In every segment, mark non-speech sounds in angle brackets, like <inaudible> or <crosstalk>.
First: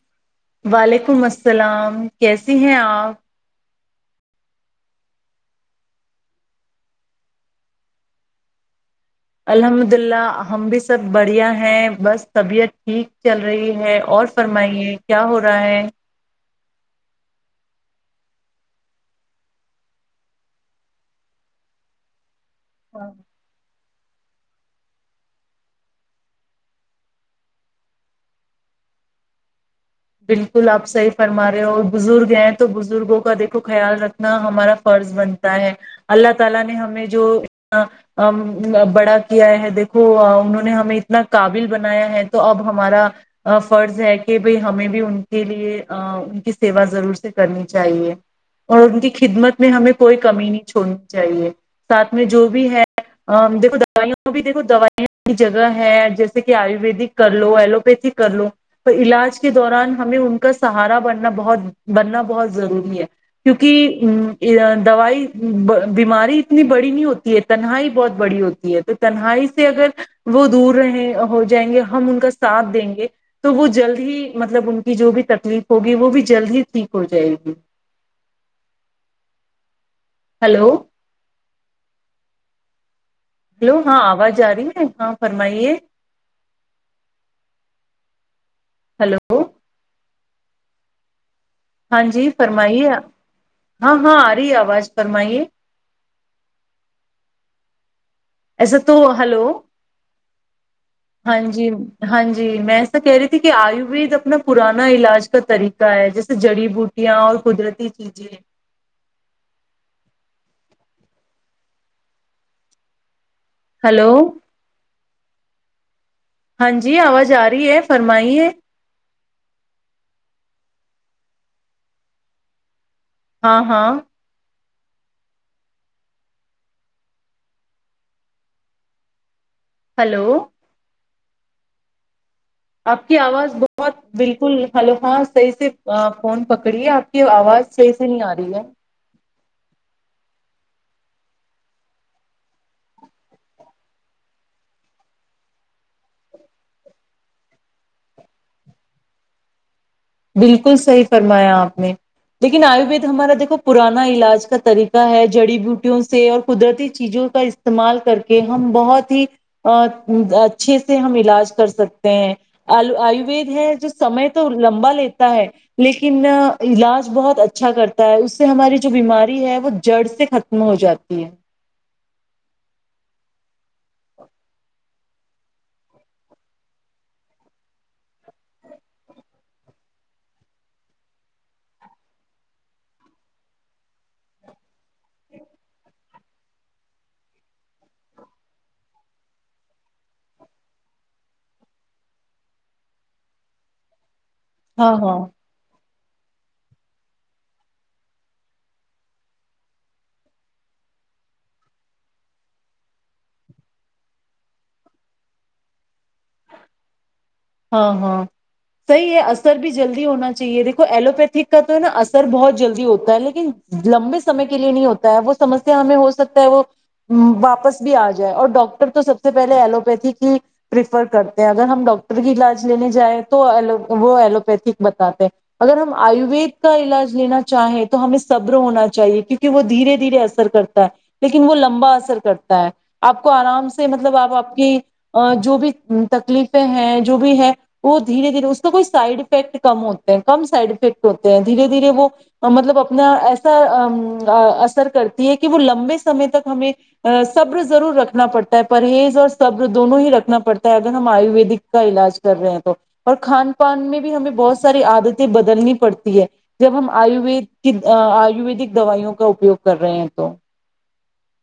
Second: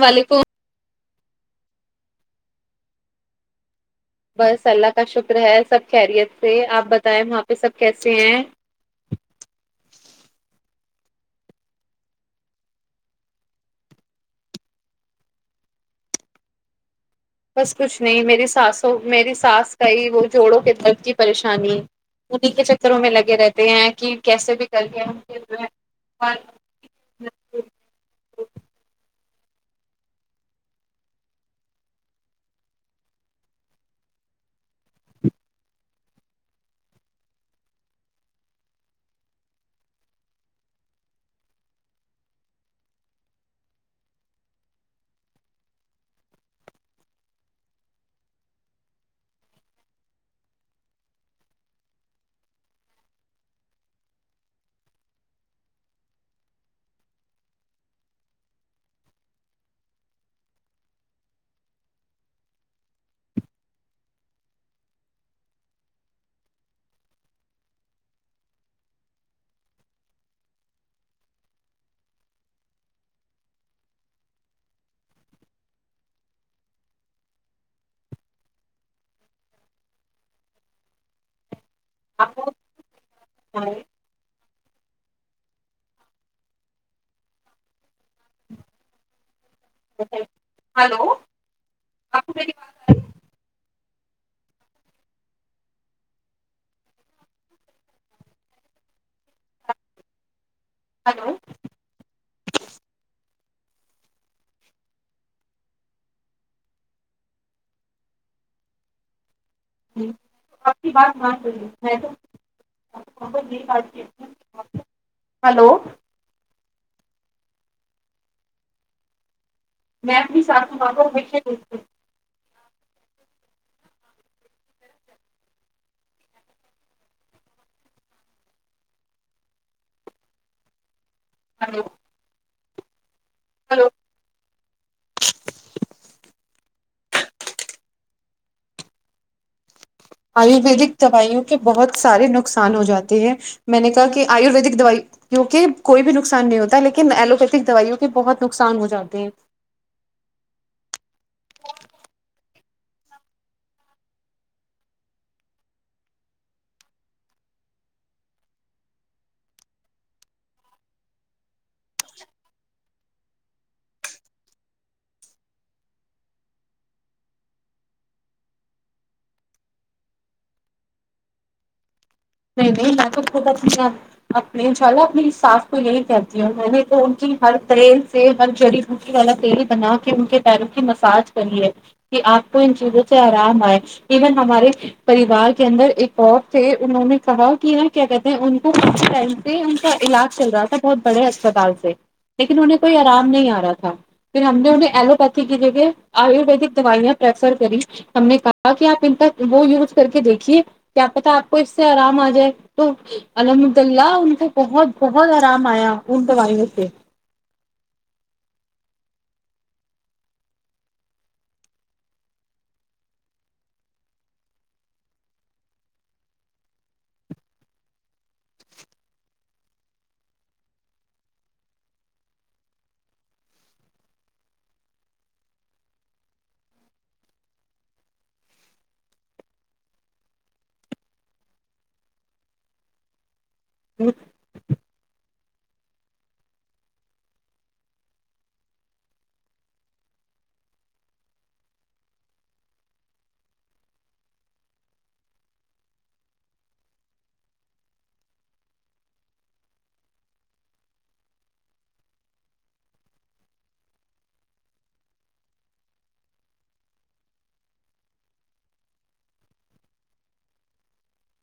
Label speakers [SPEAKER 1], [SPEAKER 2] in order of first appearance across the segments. [SPEAKER 1] وعلیکم
[SPEAKER 2] والےیک مست السلام کیسے ہیں آپ
[SPEAKER 1] بس اللہ کا شکر ہے سب خیریت سے آپ بتائیں وہاں پہ سب کیسے ہیں
[SPEAKER 2] الحمد اللہ ہم بھی سب بڑھیا ہیں بس طبیعت ٹھیک چل رہی ہے اور فرمائیے کیا ہو رہا ہے
[SPEAKER 1] بس کچھ نہیں میری سانسوں میری سانس کا ہی وہ جوڑو کلب کی پریشانی ا کے چکروں
[SPEAKER 2] ہاں
[SPEAKER 1] میں لگے رہتے ہیں کہ کیسے بھی کر ل ہم جو اور
[SPEAKER 2] بالکل آپ صحیح فرما رہے اور بزرگ ہیں تو بزرگوں کا دیکھو خیال رکھنا ہمارا فرض بنتا ہے اللہ تعالی نے ہمیں جو بڑا کیا ہے دیکھو انہوں نے ہمیں اتنا قابل بنایا ہے تو اب ہمارا فرض ہے کہ بھائی ہمیں بھی ان کے لیے ان کی سیوا ضرور سے کرنی چاہیے اور ان کی خدمت میں ہمیں کوئی کمی نہیں چھوڑنی چاہیے ساتھ میں جو بھی ہے دیکھو دو بھی دیکھو دویاں کی جگہ ہے جیسے کہ آیویدک کر لو ایلوپیتھ کر لو پر علاج کے دوران ہمیں ان کا سہارا بننا بہت بننا بہت ضروری ہے کیونکہ دوائی بیماری اتنی بڑی نہیں ہوتی ہے تنہائی بہت بڑی ہوتی ہے تو تنہائی سے اگر وہ دور رہے ہو جائیں گے ہم ان کا ساتھ دیں گے تو وہ جلد ہی مطلب ان کی جو بھی تکلیف ہوگی وہ بھی جلد ہی ٹھیک ہو جائے گی ہلو
[SPEAKER 1] آپ
[SPEAKER 2] ہلو ہاں آواز آ رہی ہاں فرمائیے ہلو
[SPEAKER 1] ات <unintelligible> ہلو
[SPEAKER 2] ہاں جی
[SPEAKER 1] آپ کو میری
[SPEAKER 2] فرمائی
[SPEAKER 1] بات آ
[SPEAKER 2] ہے
[SPEAKER 1] رہی
[SPEAKER 2] ہاں ہاں آ رہی ہے آواز فرمائیے ایسا تو <unintelligible> ہلو
[SPEAKER 1] ہے؟
[SPEAKER 2] ہاں
[SPEAKER 1] ہلو
[SPEAKER 2] جی ہاں ج جی میں ایسا کہہ رہی تھی کہ آیوروید اپنا پرانا علاج کا طریقہ ہے جیسے جڑی بوٹیاں اور قدرتی چیزیں
[SPEAKER 1] جی آپ کی بات معات کریے میں تو ا ب جی آ
[SPEAKER 2] ہلو
[SPEAKER 1] ہلو
[SPEAKER 2] ہاں جی آواز آ رہی ہے فرمائی ہے
[SPEAKER 1] میں اپنی ساتم کوےوں
[SPEAKER 2] ہاں ہاں ہلو
[SPEAKER 1] ہ <unintelligible>
[SPEAKER 2] آپ <unintelligible> کی آواز بہت بالکل ہلو ہاں صحیح سے فون پکڑی ہے آپ کی آواز صحیح سے نہیں آ رہی ہے
[SPEAKER 1] آیورویدک دوائیوں کے بہت سارے نقصان ہو جاتے ہیں میں نے کہا کہ آیورویدک دوائیوں کے کوئی بھی نقصان نہیں ہوتا لیکن ایلوپیتھک دوائیوں کے بہت نقصان ہو جاتے ہیں
[SPEAKER 2] بالکل صحیح فرمایا آپ نے لیکن آیوروید ہمارا دیکھو پرانا علاج کا طریقہ ہے جڑی بوٹیوں سے اور قدرتی چیزوں کا استعمال کر کے ہم بہت ہی اچھے سے ہم علاج کر سکتے ہیں آیوید ہے جو سمے تو لمبا لیتا ہے لیکن علاج بہت اچھا کرتا ہے اس سے ہماری جو بیماری ہے وہ جڑ سے ختم ہو جاتی ہے
[SPEAKER 1] نہیں نہیں میں تو خود اپنی اپنے چالو اپنی ساس کو یہی کہتی ہوں میں نے تو ان کی ہر تیل سے ہر جڑی بوٹی والا تیل بنا کے ان کے پیروں کی مساج کری ہے کہ آپ کو ان چیزوں سے آرام آئے ایون ہمارے پریوار کے اندر ایک اور تھے انہوں نے کہا کہ ن کیا کہتے ہیں ان کو ٹائم سے ان کا علاج چل رہا تھا بہت بڑے اسپتال سے لیکن انہیں کوئی آرام نہیں آ رہا تھا پھر ہم نے انہیں
[SPEAKER 2] ہاں ہاں
[SPEAKER 1] ایلوپیتھی کی جگہ آیورویدک دوائیاں پریفر کری ہم نے کہا کہ آپ ان کا وہ یوز کر کے دیکھیے کیا پتا آپ کو سے آرام آ جائے تو الحمد اللہ ان کو بہت بہت آرام آیا ان دوائیوں سے
[SPEAKER 2] ہاں ہاں صحیح ہے اثر بھی جلدی ہونا چاہیے دیکھو ایلوپیتک کا تو ہے نا اثر بہت جلدی ہوتا ہے لیکن لمبے سمے کے لیے نہیں ہوتا ہے وہ سمسیا ہمیں ہو سکتا ہے وہ واپس بھی آ جائے اور ڈاکٹر تو سب سے پہلے ایلوپیتھک ہی پریفر کرتے ہیں اگر ہم ڈر علاج لینے جائے توو وہ ایلوپیتھ بتاتے اگر ہم آیوروید کا علاج لینا چاہیں تو ہمیں صبر ہونا چاہیے کیونکہ وہ دھیرے دھیرے اثر کرتا ہے لیکن وہ لمبا اثر کرتا ہے آپ کو آرام سے مطلب آپ آپ کی جو بھی تکلیفیں ہیں جو بھی ہے وہ دھیرے دھیرے اس کا کوئی سائڈ افیکٹ کم ہوتے ہیں کم سائڈ افیکٹ ہوتے ہیں دھیرے دھیرے وہ مطلب اپنا ایسا اثر کرتی ہے کہ وہ لمبے سمے تک ہمیں سبر ضرور رکھنا پڑتا ہے پرہیز اور سبر دونوں ہی رکھنا پڑتا ہے اگر ہم آیویدک کا علاج کر رہے ہیں تو اور کھان پان میں بھی ہمیں بہت ساری عادتیں بدلنی پڑتی ہے جب ہم آیوید کی آیورویدک دوائیوں کا اپیوگ کر رہے ہیں تو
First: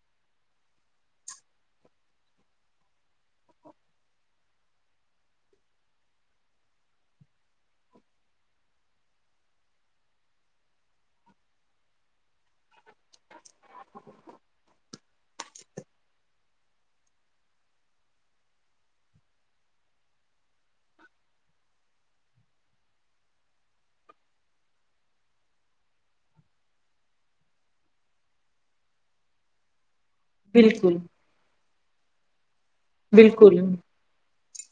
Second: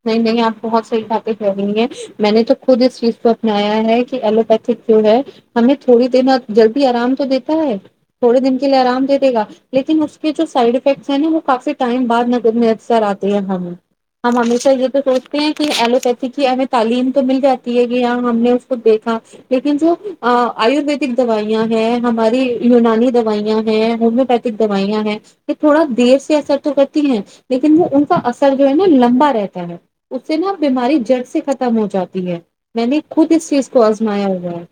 [SPEAKER 1] نہیں نہیں آپ بہت صحیح ٹا پہ کہہ رہی ہیں میں نے تو خود اس چیز کو اپنایا ہے کہ ایلوپیتھک جو ہے ہمیں تھوڑی دن جلدی آرام تو دیتا ہے تھوڑے دن کے لیے آرام دے دے گا لیکن اس کے جو سائڈ افیکٹس ہیں نا وہ کافی ٹائم بعد ند میں اکثر آتے ہے ہمیں ہ <inaudible> سوچتے ہیں کہ ایلوپیتھی کی ہمیں تعلیم تو مل جاتی ہے کہ ہاں ہم نے اس کو دیکھا لیکن جو آیورویدک دوائیاں ہیں ہماری یونانی دوائیاں ہیں ہومیوپیتھک دوائیاں ہیں یہ تھوڑا دیر سے اثر تو کرتی ہیں لیکن وہ ان کا اثر جو ہے نا لمبا رہتا ہ <unintelligible> اس سے نا
[SPEAKER 2] بالکل
[SPEAKER 1] بیماری جڑ سے ختم ہوتی جاتی ہے میں نے خود اس چیز
[SPEAKER 2] بالکل
[SPEAKER 1] کو آزمایا ہوا ہے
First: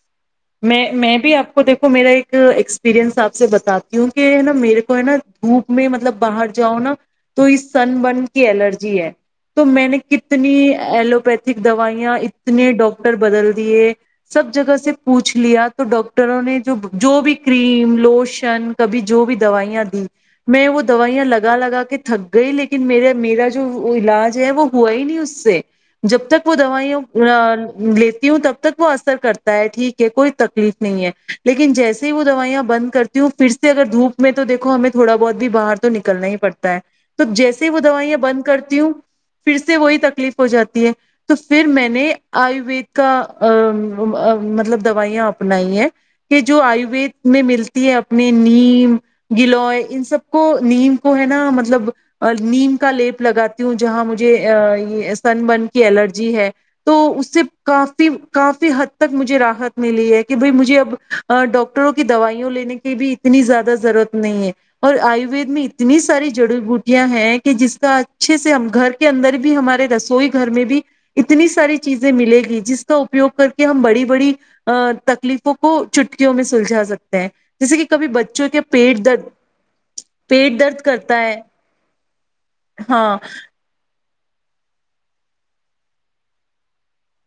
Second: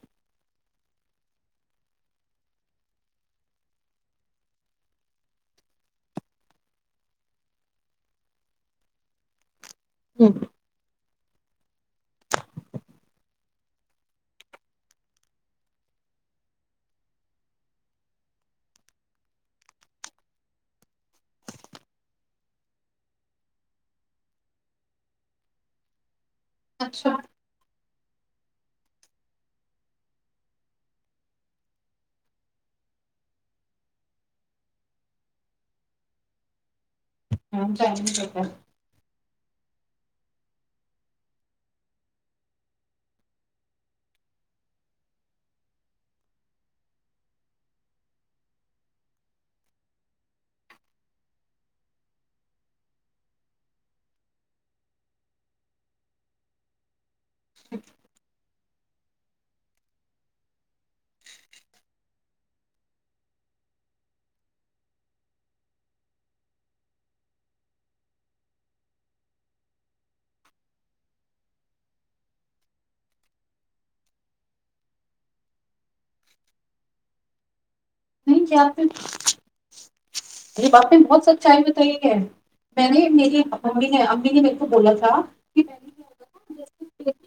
[SPEAKER 2] میں میں بھی آپ کو دیکھو میرا ایک ایکسپیرنس آپ سے بتاتی ہوں کہ ہے نا میرے کو ہے نا دھوپ میں مطلب باہر جاؤ نا تو اس سن برن کی الرجی ہے تو میں نے
[SPEAKER 1] ہ
[SPEAKER 2] کتنی ایلوپیتھی دوائیاں اتنے ڈاکٹر بدل دیے سب جگہ سے پوچھ لیا تو ڈاکٹروں نے جو جو بھی کریم لوشن کبھی جو بھی دوائیاں دی میں وہ دوائیاں لگا لگا کے تھک گئی لیکن میرا میرا جو علاج ہے وہ ہوا ہی نہیں اس سے جب تک پ دوا ہی
[SPEAKER 1] اچھا
[SPEAKER 2] ا لیتی ہوں تب تک وہ اثر کرتا ہے ٹھیک کوئی تکلیف نہیں ہے لیکن جیسے ہی وہ دوائیاں بند کرتی ہوں پھر سے اگر دھوپ میں تو دیکھو ہمیں تھوڑا بہت بھی باہر تو نکلنا ہی پڑتا تو
[SPEAKER 1] ہاں،
[SPEAKER 2] جیسے وہ دوائیاں
[SPEAKER 1] چائنیز ہوتا
[SPEAKER 2] بند
[SPEAKER 1] ہے۔
[SPEAKER 2] کرتی ہوں پھر سے وہی تکلیف ہو جاتی ہے تو پھر میں نے آیوروید کا مطلب دوائیاں اپنائی ہیں کہ جو آیوید میں ملتی ہے اپنے نیم گلو ان سب کو نیم کو ہے نا مطلب نیم کا لیپ لگاتی ہوں جہاں مجھے سن برن کی الرجی ہے تو سے کافی کافی حد تک مجھےاحت ملی ہے کہ بھائی مجھے اب ڈاکٹروں کی دوائیوں لینے کی بھی اتنی زیادہ ضرورت نہیں ہے اور آیوروید میں اتنی ساری جڑی بوٹیاں ہیں کہ جس کا اچھے سے ہم گھر کے اندر بھی ہمارے رسوئی گھر میں بھی اتنی ساری چیزیں ملے گی جس کا اپیوگ کر کے ہم بڑی بڑی ا تکلیفوں کو چٹکیوں میں سلجھا سکتے ہیں جیسے کہ کبھی
[SPEAKER 1] نہیں
[SPEAKER 2] بچوں کے
[SPEAKER 1] کیا آپ
[SPEAKER 2] پیٹ درد پیٹ
[SPEAKER 1] مے
[SPEAKER 2] درد
[SPEAKER 1] باپ نے
[SPEAKER 2] کرتا
[SPEAKER 1] بہت
[SPEAKER 2] ہے
[SPEAKER 1] سچائی بتائی ہے میں نے
[SPEAKER 2] ہاں
[SPEAKER 1] میری امی نے مے کو بولا تھا کہ تھا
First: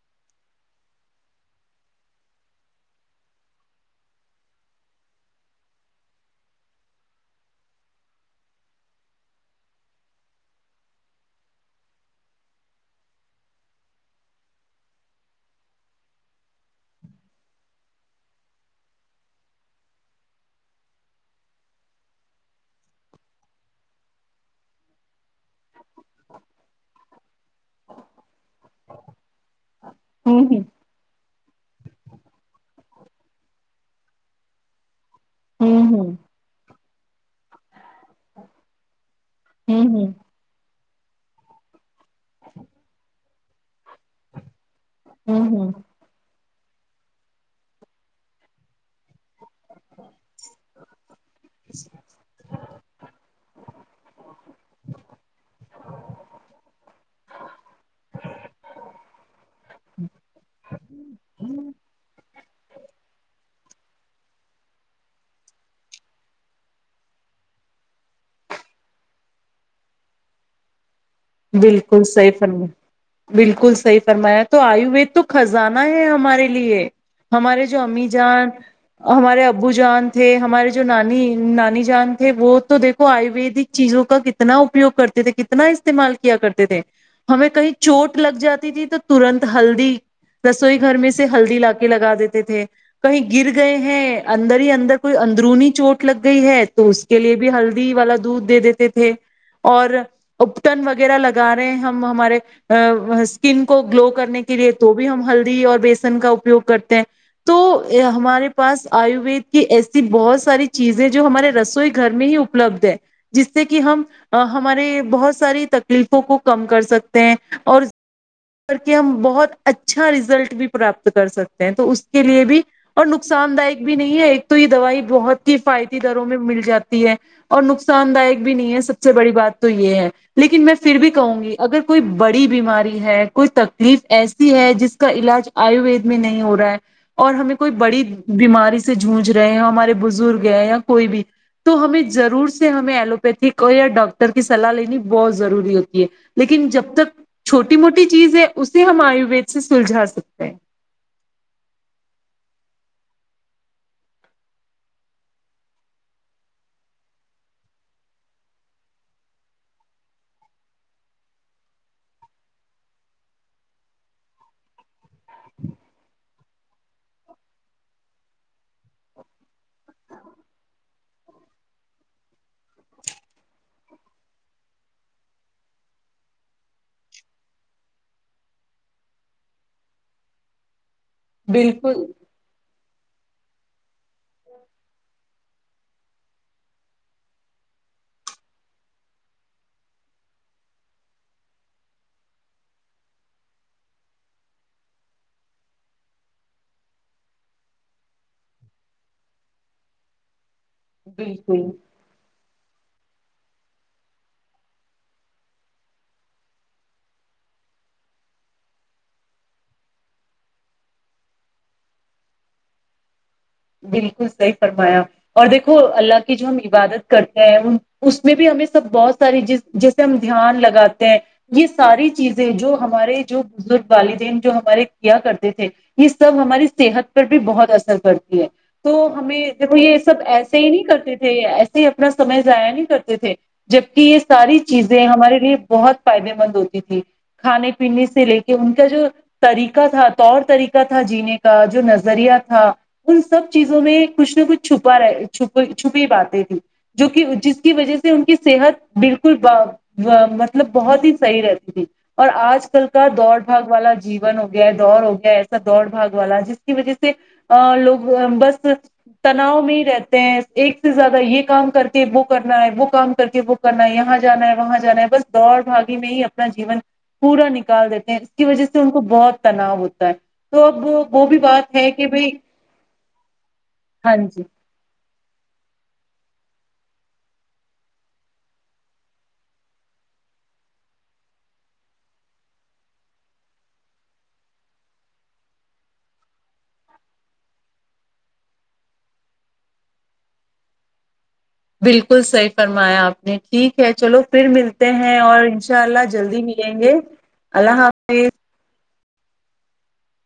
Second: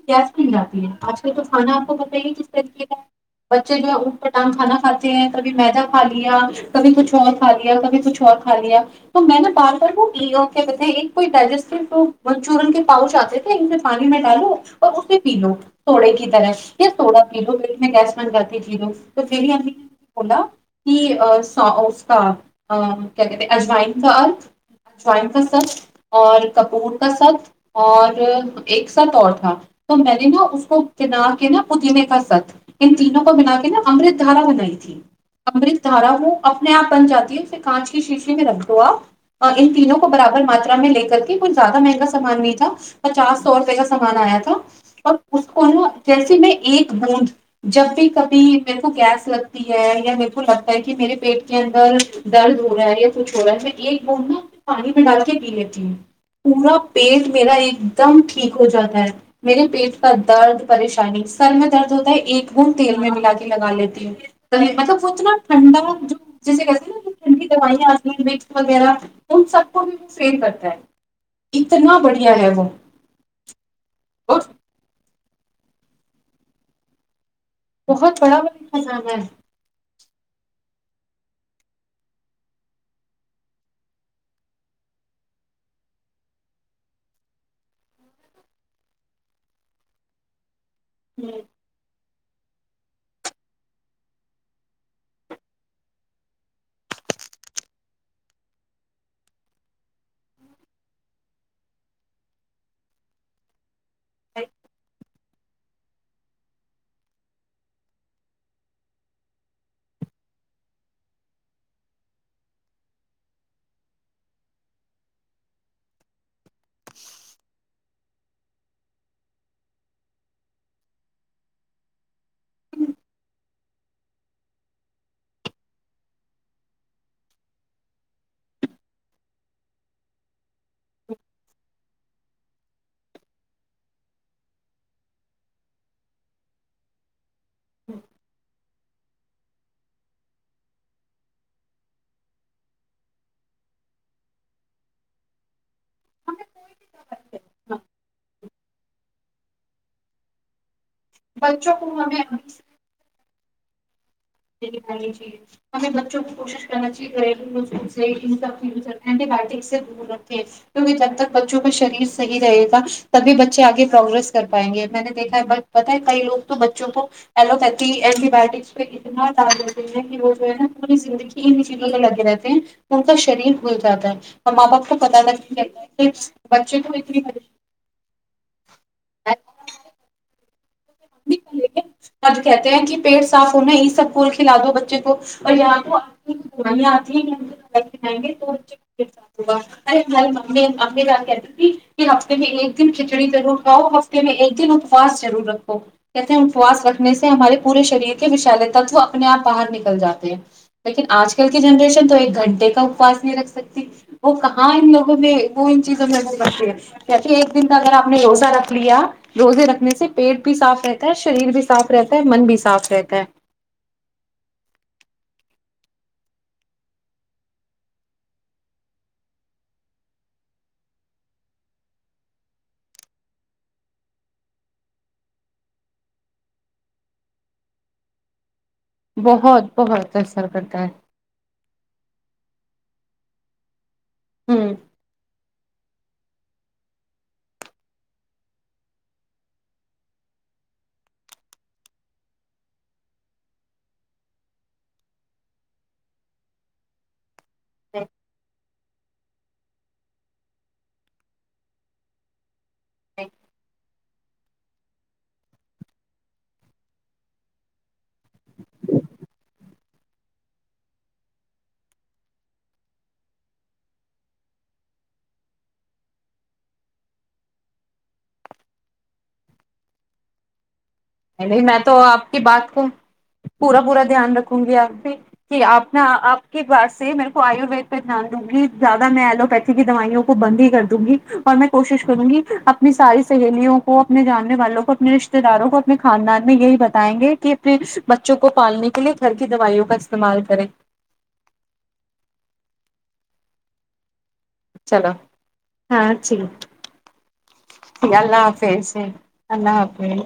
[SPEAKER 1] گیس آتی ہے آج کل تو کھانا آپ کو بت کس طریقے کا بچے جو ہے اونٹ کاٹام کھانا کھاتے ہیں کبھی میدا کھا لیا کبھی کچھ اور کھا لیا کبھی کچھ اور کھا لیا تو میں نے بار بار وہ پی کہ ب تھ ایک کوئی ڈس منچورن کے پاؤچ آتے تھے ان پانی میں ڈالو اور اسے پی لو سوڈے کی طرح یا سوڈا پی لو پیٹ میں گیس بند کرتی تھی لو تو پھرمی بولا کہ اس کا کیا کہتے ہیں اجوائن کا ار اجوائن کا سب اور کپور کا سب اور ایک ساتھ اور تھا تو میں نے نا اس کو کنا نا پتینے کا ست ان تینوں کو ملا کے نا امرت دھارا بنائی تھی
[SPEAKER 2] ہوں
[SPEAKER 1] امرت
[SPEAKER 2] ہوں
[SPEAKER 1] دھارا وہ اپنے آپ بن جاتی ہے اسھر کانچ کے شیشے میں رکھ دوو آپ ان تینوں کو
[SPEAKER 2] ہوں
[SPEAKER 1] برابر مان میں لے کر کے کچھ زیادہ مہنگا سامان نہیں تھا پچاس سو روپئے کا سامان آیا تھا اور اس
[SPEAKER 2] ہوں
[SPEAKER 1] کو
[SPEAKER 2] ہوں
[SPEAKER 1] نا جیسے میں ایک بوند جب بھی کبھی میرے کو گیس لگ یا میرے کو لگتا ہے کہ میرے پیٹ کے اندر درد ہو رہا ہے یا کچھ ہو رہا ہے میں ایک بند نا پانی میں ڈال کے پی لیتی ہوں پورا پیٹ میرا ایک دم ٹھیک ہو جاتا ہے میرے پیٹ کا درد پریشانی سر میں
[SPEAKER 2] ہوں
[SPEAKER 1] درد ہوتا ہے ایک بند تیل میں ملا جات لگا لیتی مطلب وہ اتنا ٹھنڈا جو جسے کہتے ہیں نا ٹھنڈی دوائیاں آتی ہیں مکس وغیرہ ان سب کو بھی وہ فیر کرتا ہے اتنا
[SPEAKER 2] بالکل صحیح
[SPEAKER 1] بڑھیا ہے
[SPEAKER 2] فرما
[SPEAKER 1] وہ
[SPEAKER 2] بالکل صحی
[SPEAKER 1] اور
[SPEAKER 2] فرمایا تو آیوروید تو خزانہ ہے ہمارے لیے ہمارے جو امی جان ہمارے ابو جان تھے ہمارے جو جو نانی نانی جان تھے وہ تو دیکھو آیورویدک چیزوں کا کتنا اپیوگ کرتے تھے کتنا اس استعمال کیا کرتے تھے ہمیں کہیں چوٹ لگ جاتی تھی تو ترنت ہلدی رس سوئی گھر میں سے ہلدی لا کے لگا دیتے تھے کہیں گر گئے ہیں اندر ہی اندر کوئی اندرونی چوٹ لگ گئی ہے تو اس کے لیے بھی ہلدی والا دودھ دے دیتے تھے اور ٹن وغیرہ لگا رہے ہیں ہمارے اسکن کو گلو کرنے کے لیے تو بھی ہم ہل اور بیسن کا اپیوگ کرتے ہیں تو ہمارے پاس آیوید کی ایسی بہت ساری چیزیں جو ہمارے رسوئی گھر میں ہی اپلبدھ ہے جس سے کہ ہم ہمارے بہت ساری تکلیفوں کو کم کر سکتے ہیں اور کر کے ہم بہت اچھا رزلٹ بھی پراپت کر سکتے ہیں تو اس کے لیے بھی اور نقصان دائک بھی نہیں ہے ایک تو یہ دوائی بہت ہیفاتی دروں میں مل جاتی ہے اور نقصان دائک بھی نہیں ہے سب سے بڑی بات تو یہ ہے لیکن میں پھر بھی کہوں گی اگر کوئی بڑی بیماری ہے کوئی تکلیف ایسی ہے جس کا علاج آیوید میں نہیں ہو رہا ہے اور ہمیں کوئی بڑی بیماری سے جونج رہے ہیں ہمارے بزرگ ہیں یا کوئی بھی تو ہمیں ضرور سے ہمیں ایلوپیتک یا ڈاکٹر کی سلاح لینی بہت ضوری
[SPEAKER 1] ہمیں
[SPEAKER 2] لیکن جب تک چھوٹی موٹی چیز ہے اسے ہم آی و سے سلجا سکتے ہیں
[SPEAKER 1] بچوں کو ہمیں چاہے ہمیں بچوں کو کوشش کرنا چاہیے گری سبزٹی ب سے دور رکھیں کیونکہ جب تک بچوں کا شریر صحیح رہے گا تب بھی بچے آگے پروگریس کر پائیں گے میں نے دیکھا ہے بس پت ہے کئی لوگ تو بچوں کو ایلوپیتھی اینٹی بایوٹکس پہ ہیں کہ وہ جو ہے نا پوری زندگی یہ نیچیے لگے رہتے ہیں ان کا شریر بھول جا ہے اور ماں باپ کو پت لگنے چتا ہے کہ بچے کو اتنی لے کے
[SPEAKER 2] بالکل
[SPEAKER 1] ا کہتے ہیں کہ پیٹ صاف ہونا یہ سب پھول کھلا دو بچے کو اور یہاں تو دوائیاں آتی ہیں کھلائیں گے تو بچ کا ہوگارنے کہتے ت کہ ہفتے میں ایک دن کھچڑی ضرور کاؤ ہفتے میں ایک دن اپواس ضرور رکھ کہتے ہیں اپوس رکھنے سے ہمارے پورے شریر کے وشالے تتو اپنے آپ باہر نکل جاتے ہیں لیکن آج کل کی
[SPEAKER 2] بالکل
[SPEAKER 1] جنریشن تو ایک گھنٹے کے اپوس نہیں رکھ سکتی وہ کہاں ان لوگوں میں وہ ان چیزوں میں ن کرتی ہے ایک دن کا اگر آپ نے روزہ رکھ لیا روزے رکھنے سے پیٹ بھی صاف رہتا ہے شریر بھی صاف رہتا ہے من بھی صاف رہتا ہے
[SPEAKER 2] بالکل صحیح فرمایا اور دیکھو اللہ کی جو ہم عبادت کرتے ہیں ان اس میں بھی ہمیں سب بہت ساری ج جیسے ہم دھیان لگاتے ہیں یہ ساری چیزیں جو ہمارے جو بزرگ والدین جو ہمارے کیا کرتے تھے یہ سب ہماری صحت پر بھی بہت اثر پتا جی تو ہمیں
[SPEAKER 1] بہت
[SPEAKER 2] دب یہ سب
[SPEAKER 1] بہت اثر
[SPEAKER 2] ایسے ہی
[SPEAKER 1] کرتا
[SPEAKER 2] نہیں
[SPEAKER 1] ہے
[SPEAKER 2] کرتے تھے اپنا سمے ایاع نہیں کرتے تھے جب کہ یہ ساری
[SPEAKER 1] ہوں
[SPEAKER 2] چیزیں ہمارے لیے بہت فائدے مند ہوتی تھی کھانے پینے سے لے کے ان کا جو طریقہ تھا طور طریقہ تھا جینے کا جو نظریہ تھا ان سب چیزوں میں کچھ نہ کچھ چھپا رہ چ چھپی باتیں تیں جو کہ جس کی وجہ سے ان کی صحت بالکل مطلب بہت ہی صحیح رہتی تھی اور آج ل کا دوڑ بھگ والا جیز ہو گیا دڑ ہو گیا ایسا دوڑ بھگ والا جس کی وجہ سے لوگ بس تناؤ میں ہی رہتے ہیں ایک سے زیادہ یہ کام کر کے وہ کرنا ہے وہ کام کر کے وہ کرنا ہے یہاں جانا ہے وہاں جانا ہے بس دوڑ بھاگی میں ہی اپنا جیون پورا نکال دیتے ہیں اس کی وجہ سے ان کو بہت تناؤ ہوتا ہے تو اب وہ بھی
[SPEAKER 1] نہیں نہیں
[SPEAKER 2] بات
[SPEAKER 1] میں
[SPEAKER 2] ہے
[SPEAKER 1] تو
[SPEAKER 2] کہ
[SPEAKER 1] آپ
[SPEAKER 2] بھائی
[SPEAKER 1] کی بات کووں پورا پورا
[SPEAKER 2] ہاں
[SPEAKER 1] دھیان
[SPEAKER 2] جی
[SPEAKER 1] رکھوں گی آپ سے کہ آپ نے آپ کے بار سے میرے کو آیوروید پہ دھیان دوں گی زیادہ میں ایلوپیتھی کی دوائیوں کو بند ہی کر دوں گی اور میں کوشش کروں گی اپنی ساری سہیلیوں کو اپنے جاننے والوں کو اپنے رشتے داروں کو اپنے خاندان میں یہی بتائیں گے کہ اپنے بچوں کو پالنے کے لیے گھر کی دوائیوں کا استعمال کریں
[SPEAKER 2] بالکل صحیح فرمایا آپ نے ٹھیک ہے چلو پھر ملتے
[SPEAKER 1] چلو
[SPEAKER 2] ہیں اور انشاء اللہ
[SPEAKER 1] ہاں ٹھیک
[SPEAKER 2] جلدی ملیں گے اللہ
[SPEAKER 1] ٹھیک
[SPEAKER 2] حافظ
[SPEAKER 1] اللہ حافظ اللہ آپمیے